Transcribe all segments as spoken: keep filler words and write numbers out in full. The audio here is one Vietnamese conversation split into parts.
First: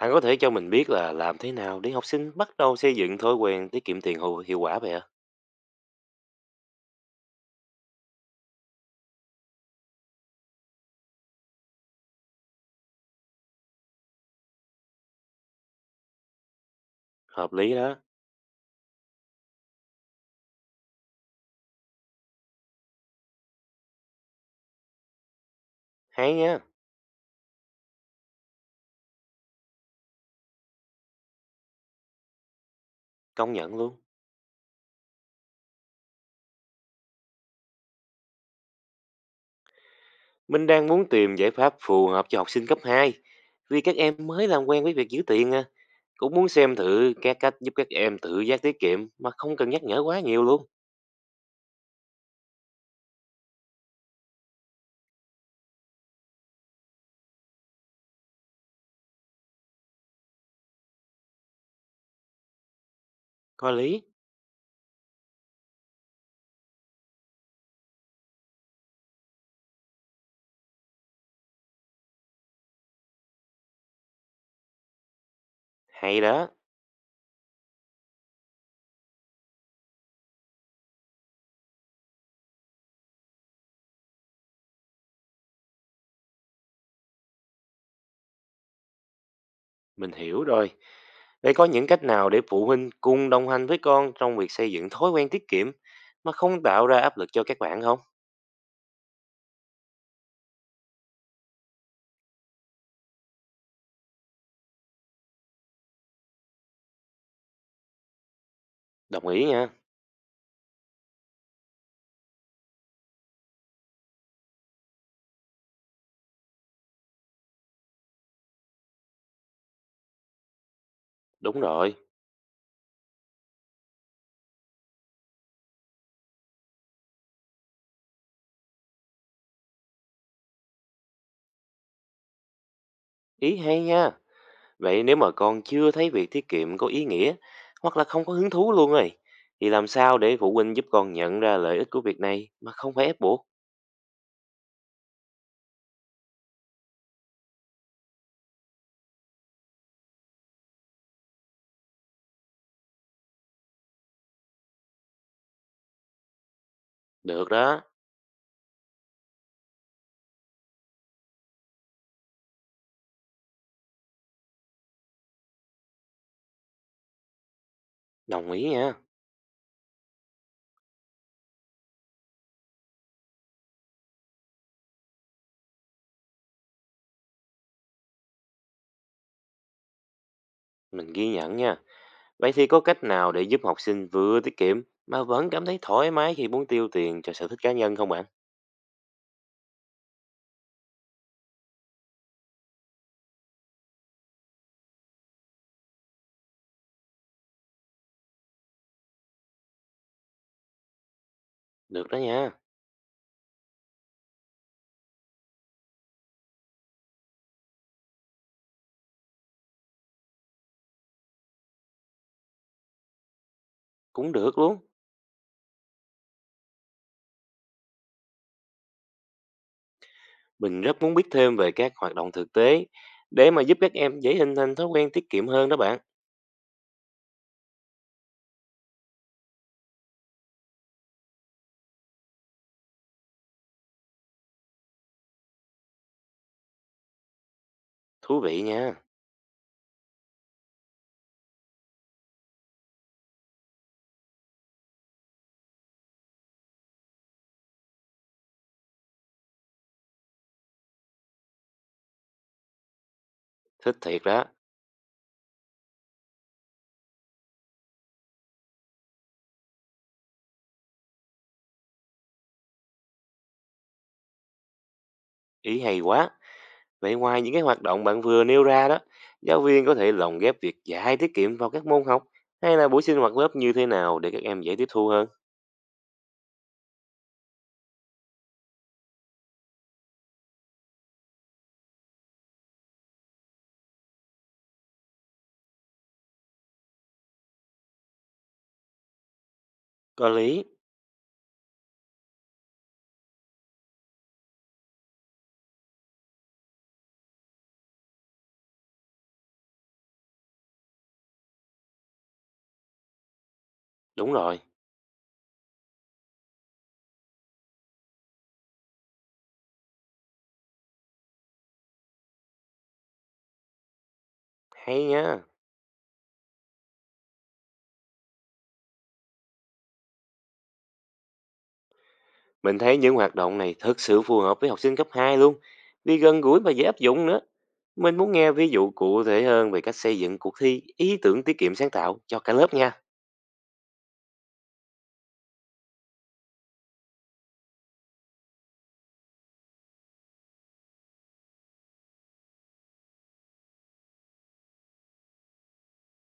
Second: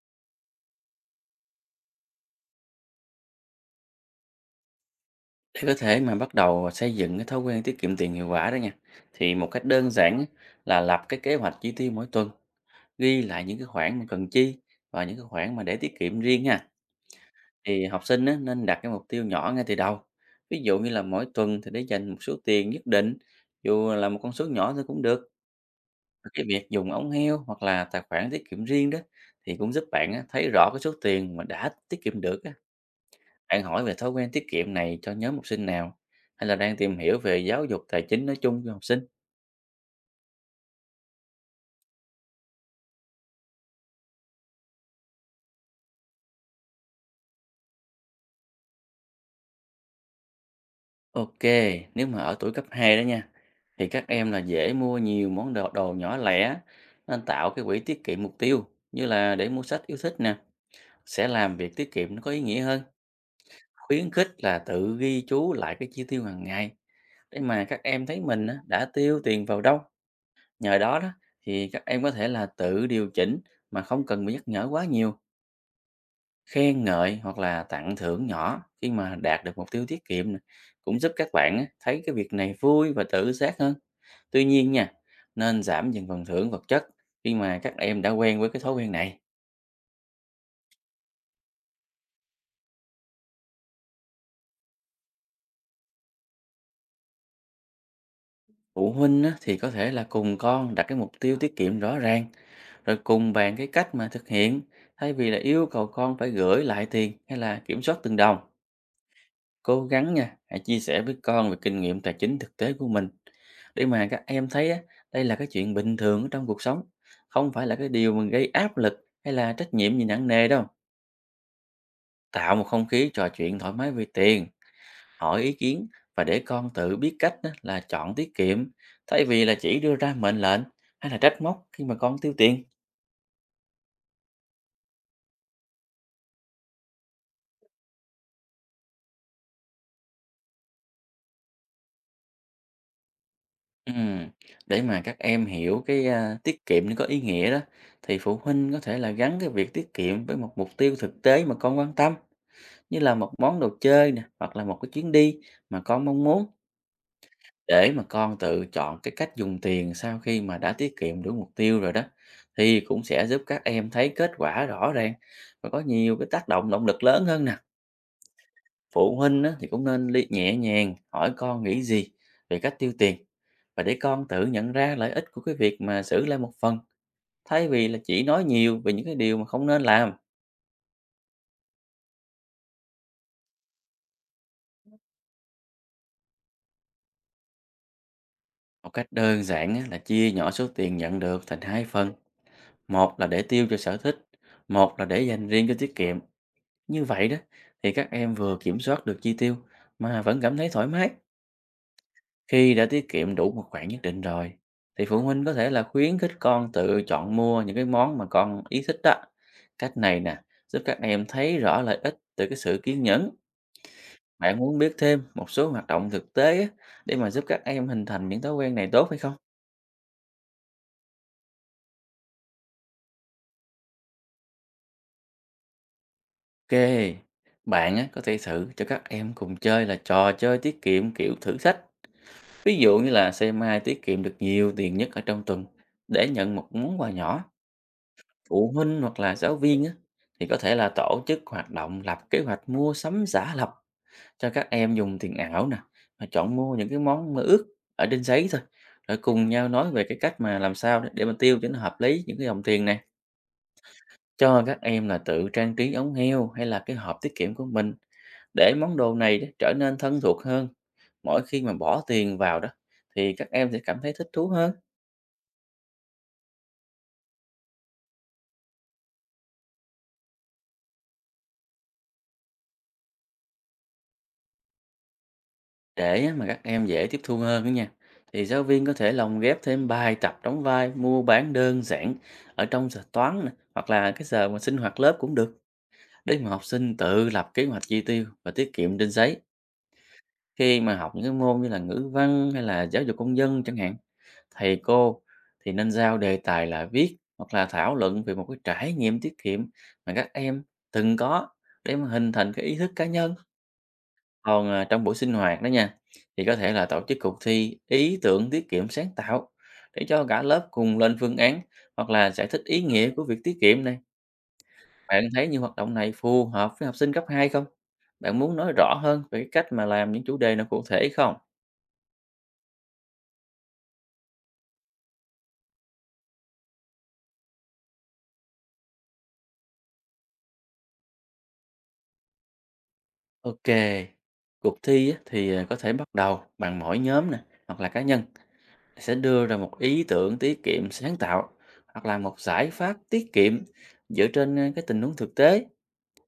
Bạn có thể cho mình biết là làm thế nào để học sinh bắt đầu xây dựng thói quen tiết kiệm tiền hiệu hiệu quả vậy ạ? Để có thể mà bắt đầu xây dựng cái thói quen tiết kiệm tiền hiệu quả đó nha, thì một cách đơn giản á, là lập cái kế hoạch chi tiêu mỗi tuần, ghi lại những cái khoản mà cần chi và những cái khoản mà để tiết kiệm riêng nha. Hợp lý Thì đó. học sinh á, nên đặt cái mục tiêu nhỏ ngay từ đầu. Ví dụ như là mỗi tuần thì để dành một số tiền nhất định, dù là một con số nhỏ thôi cũng được. Hay Cái nhá, việc dùng ống heo hoặc là tài khoản tiết kiệm riêng đó thì cũng giúp bạn á, thấy rõ cái số tiền mà đã tiết kiệm được á. công Bạn nhận hỏi về luôn. thói quen tiết kiệm này cho nhóm học sinh nào? Hay là đang tìm hiểu về giáo dục tài chính nói chung cho học sinh? Mình đang muốn tìm giải pháp phù hợp cho học sinh cấp hai, vì các em mới làm quen với việc giữ tiền à. Cũng muốn xem thử các cách giúp các em tự giác tiết kiệm mà không cần nhắc nhở quá nhiều luôn. Ok, nếu mà ở tuổi cấp hai đó nha, thì các em là dễ mua nhiều món đồ, đồ nhỏ lẻ, nên tạo cái quỹ tiết kiệm mục tiêu, như là để mua sách yêu thích nè, sẽ làm việc tiết kiệm nó có ý nghĩa hơn. Có lý. Khuyến khích là tự ghi chú lại cái chi tiêu hàng ngày, để mà các em thấy mình á, đã tiêu tiền vào đâu. Nhờ đó đó, thì các em có thể là tự điều chỉnh mà không cần bị nhắc nhở quá nhiều. Hay đó, Khen ngợi hoặc là tặng thưởng nhỏ khi mà đạt được mục tiêu tiết kiệm nè, cũng giúp các bạn á, thấy cái việc này vui và tự giác hơn. Tuy nhiên nha, nên giảm dần phần thưởng vật chất khi mà các em đã quen với cái thói quen này. mình hiểu rồi. Vậy có những cách nào để phụ huynh cùng đồng hành với con trong việc xây dựng thói quen tiết kiệm mà không tạo ra áp lực cho các bạn không? Phụ huynh á, thì có thể là cùng con đặt cái mục tiêu tiết kiệm rõ ràng, rồi cùng bàn cái cách mà thực hiện thay vì là yêu cầu con phải gửi lại tiền hay là kiểm soát từng đồng. Đồng ý nha. Cố gắng nha, hãy chia sẻ với con về kinh nghiệm tài chính thực tế của mình để mà các em thấy á, đây là cái chuyện bình thường ở trong cuộc sống, không phải là cái điều mà gây áp lực hay là trách nhiệm gì nặng nề đâu. Đúng rồi. Tạo một không khí trò chuyện thoải mái về tiền, hỏi ý kiến và để con tự biết cách á, là chọn tiết kiệm thay vì là chỉ đưa ra mệnh lệnh hay là trách móc khi mà con tiêu tiền. Ý hay nha. Vậy nếu mà con chưa thấy việc tiết kiệm có ý nghĩa hoặc là không có hứng thú luôn rồi, thì làm sao để phụ huynh giúp con nhận ra lợi ích của việc này mà không phải ép buộc? Ừm, Để mà các em hiểu cái à, tiết kiệm nó có ý nghĩa đó, thì phụ huynh có thể là gắn cái việc tiết kiệm với một mục tiêu thực tế mà con quan tâm, như là một món đồ chơi nè, hoặc là một cái chuyến đi mà con mong muốn, Được đó, để mà con tự chọn cái cách dùng tiền sau khi mà đã tiết kiệm được mục tiêu rồi đó, thì cũng sẽ giúp các em thấy kết quả rõ ràng và có nhiều cái tác động động lực lớn hơn nè. đồng ý nha, Phụ huynh á, thì cũng nên li- nhẹ nhàng hỏi con nghĩ gì về cách tiêu tiền và để con tự nhận ra lợi ích của cái việc mà xử lại một phần, thay vì là chỉ nói nhiều về những cái điều mà không nên làm. mình ghi nhận nha. Vậy thì có cách nào để giúp học sinh vừa tiết kiệm mà vẫn cảm thấy thoải mái khi muốn tiêu tiền cho sở thích cá nhân không bạn? Một cách đơn giản á, là chia nhỏ số tiền nhận được thành hai phần. Một là để tiêu cho sở thích, một là để dành riêng cho tiết kiệm. Như vậy đó thì các em vừa kiểm soát được chi tiêu mà vẫn cảm thấy thoải mái. Được đó nha, Khi đã tiết kiệm đủ một khoản nhất định rồi thì phụ huynh có thể là khuyến khích con tự chọn mua những cái món mà con ý thích đó. Cách này nè giúp các em thấy rõ lợi ích từ cái sự kiên nhẫn. cũng Bạn được muốn luôn. biết thêm một số hoạt động thực tế á, để mà giúp các em hình thành những thói quen này tốt hay không? Mình rất muốn biết thêm về các hoạt động thực tế để mà giúp các em dễ hình thành thói quen tiết kiệm hơn đó bạn. Ok, bạn á, có thể thử cho các em cùng chơi là trò chơi tiết kiệm kiểu thử thách. Ví dụ như là xem ai tiết kiệm được nhiều tiền nhất ở trong tuần để nhận một món quà nhỏ. Thú vị Phụ nha, huynh hoặc là giáo viên á, thì có thể là tổ chức hoạt động lập kế hoạch mua sắm giả lập, cho các em dùng tiền ảo nè, và chọn mua những cái món mơ ước ở trên giấy thôi. Rồi cùng nhau nói về cái cách mà làm sao để để mà tiêu cho nó hợp lý những cái dòng tiền này. thích thiệt đó, Cho các em là tự trang trí ống heo hay là cái hộp tiết kiệm của mình để món đồ này đó trở nên thân thuộc hơn. Mỗi khi mà bỏ tiền vào đó thì các em sẽ cảm thấy thích thú hơn. ý hay quá. Vậy ngoài những cái hoạt động bạn vừa nêu ra đó, giáo viên có thể lồng ghép việc dạy tiết kiệm vào các môn học hay là buổi sinh hoạt lớp như thế nào để các em dễ tiếp thu hơn? Để á mà các em dễ tiếp thu hơn đó nha, thì giáo viên có thể lồng ghép thêm bài tập đóng vai mua bán đơn giản ở trong giờ toán nè, hoặc là cái giờ mà sinh hoạt lớp cũng được, để mà học sinh tự lập kế hoạch chi tiêu và tiết kiệm trên giấy. Có lý, Khi mà học những cái môn như là ngữ văn hay là giáo dục công dân chẳng hạn, thầy cô thì nên giao đề tài là viết hoặc là thảo luận về một cái trải nghiệm tiết kiệm mà các em từng có, để mà hình thành cái ý thức cá nhân. đúng rồi, Còn, à, trong buổi sinh hoạt đó nha, thì có thể là tổ chức cuộc thi ý tưởng tiết kiệm sáng tạo để cho cả lớp cùng lên phương án hoặc là giải thích ý nghĩa của việc tiết kiệm này. hay Bạn nhá. thấy những hoạt động này phù hợp với học sinh cấp hai không? Bạn muốn nói rõ hơn về cái cách mà làm những chủ đề nào cụ thể không? Mình thấy những hoạt động này thực sự phù hợp với học sinh cấp hai luôn, vì gần gũi và dễ áp dụng nữa. Mình muốn nghe ví dụ cụ thể hơn về cách xây dựng cuộc thi ý tưởng tiết kiệm sáng tạo cho cả lớp nha. Ok, cuộc thi á, thì, à, có thể bắt đầu bằng mỗi nhóm nè hoặc là cá nhân sẽ đưa ra một ý tưởng tiết kiệm sáng tạo hoặc là một giải pháp tiết kiệm dựa trên, a, cái tình huống thực tế.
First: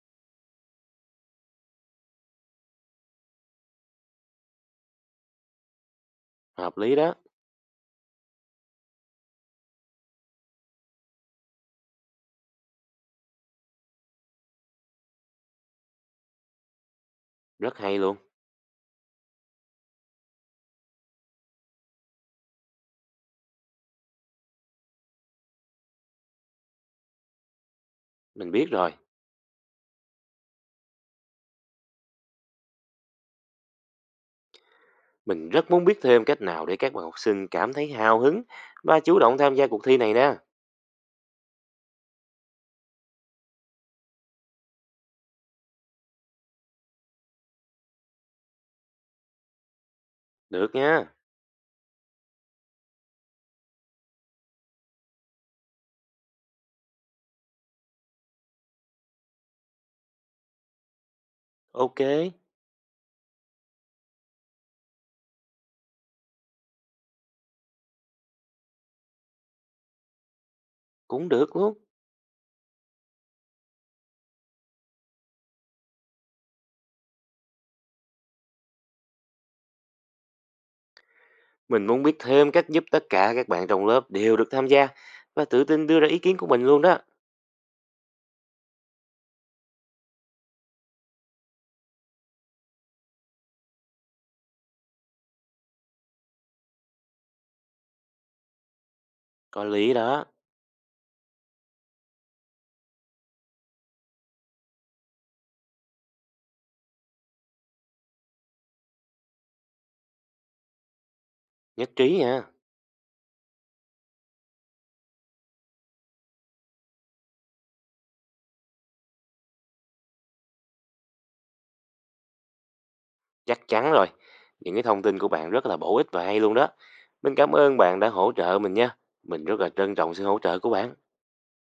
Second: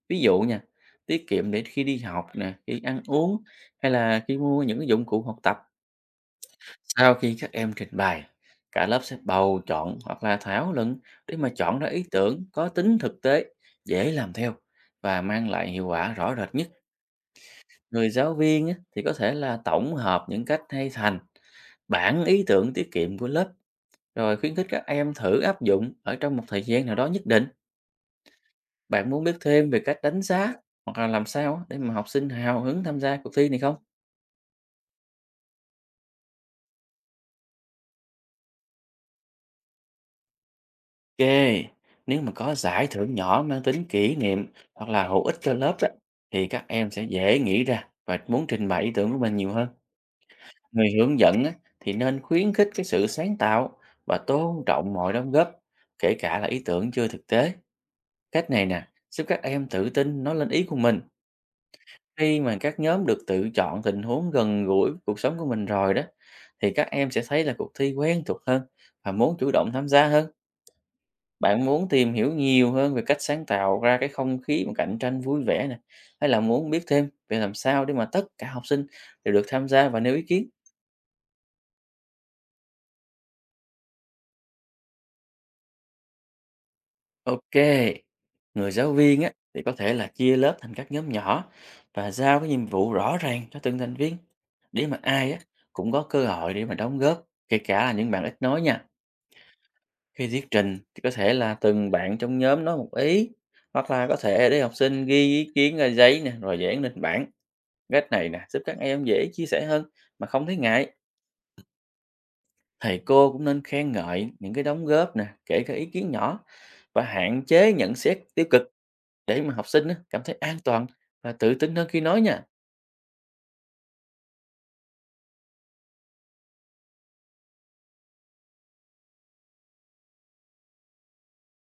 Ví dụ nha, tiết kiệm để khi đi học nè, khi ăn uống hay là khi mua những cái dụng cụ học tập. Hợp lý Sau đó, khi các em trình bày, cả lớp sẽ bầu chọn hoặc là thảo luận để mà chọn ra ý tưởng có tính thực tế, dễ làm theo và mang lại hiệu quả rõ rệt nhất. rất hay Người luôn. giáo viên á, thì có thể là tổng hợp những cách hay thành bản ý tưởng tiết kiệm của lớp, rồi khuyến khích các em thử áp dụng ở trong một thời gian nào đó nhất định. Mình biết rồi, Bạn muốn biết thêm về cách đánh giá hoặc là làm sao á để mà học sinh hào hứng tham gia cuộc thi này không? mình rất muốn biết thêm cách nào để các bạn học sinh cảm thấy hào hứng và chủ động tham gia cuộc thi này nè. Ok, nếu mà có giải thưởng nhỏ mang tính kỷ niệm hoặc là hữu ích cho lớp á, thì các em sẽ dễ nghĩ ra và muốn trình bày ý tưởng của mình nhiều hơn. Được Người nha. hướng dẫn á, thì nên khuyến khích cái sự sáng tạo và tôn trọng mọi đóng góp, kể cả là ý tưởng chưa thực tế. Cách này nè, giúp các em tự tin nói lên ý của mình. Ok, Khi mà các nhóm được tự chọn tình huống gần gũi với cuộc sống của mình rồi đó, thì các em sẽ thấy là cuộc thi quen thuộc hơn và muốn chủ động tham gia hơn. cũng được Bạn luôn. muốn tìm hiểu nhiều hơn về cách sáng tạo ra cái không khí mà cạnh tranh vui vẻ nè, hay là muốn biết thêm về làm sao để mà tất cả học sinh đều được tham gia và nêu ý kiến? Mình muốn biết thêm cách giúp tất cả các bạn trong lớp đều được tham gia và tự tin đưa ra ý kiến của mình luôn đó. Ok, người giáo viên á thì có thể là chia lớp thành các nhóm nhỏ và giao cái nhiệm vụ rõ ràng cho từng thành viên, để mà ai á cũng có cơ hội để mà đóng góp, kể cả là những bạn ít nói nha. Có lý đó, Khi thuyết trình thì có thể là từng bạn trong nhóm nói một ý hoặc là có thể để học sinh ghi ý kiến ra giấy nè rồi dán lên bảng. Cách này nè giúp các em dễ chia sẻ hơn mà không thấy ngại. nhất trí nha, Thầy cô cũng nên khen ngợi những cái đóng góp nè, kể cả ý kiến nhỏ, và hạn chế nhận xét tiêu cực để mà học sinh á, cảm thấy an toàn và tự tin hơn khi nói nha. chắc chắn rồi. Những cái thông tin của bạn rất là bổ ích và hay luôn đó. Mình cảm ơn bạn đã hỗ trợ mình nha. Mình rất là trân trọng sự hỗ trợ của bạn.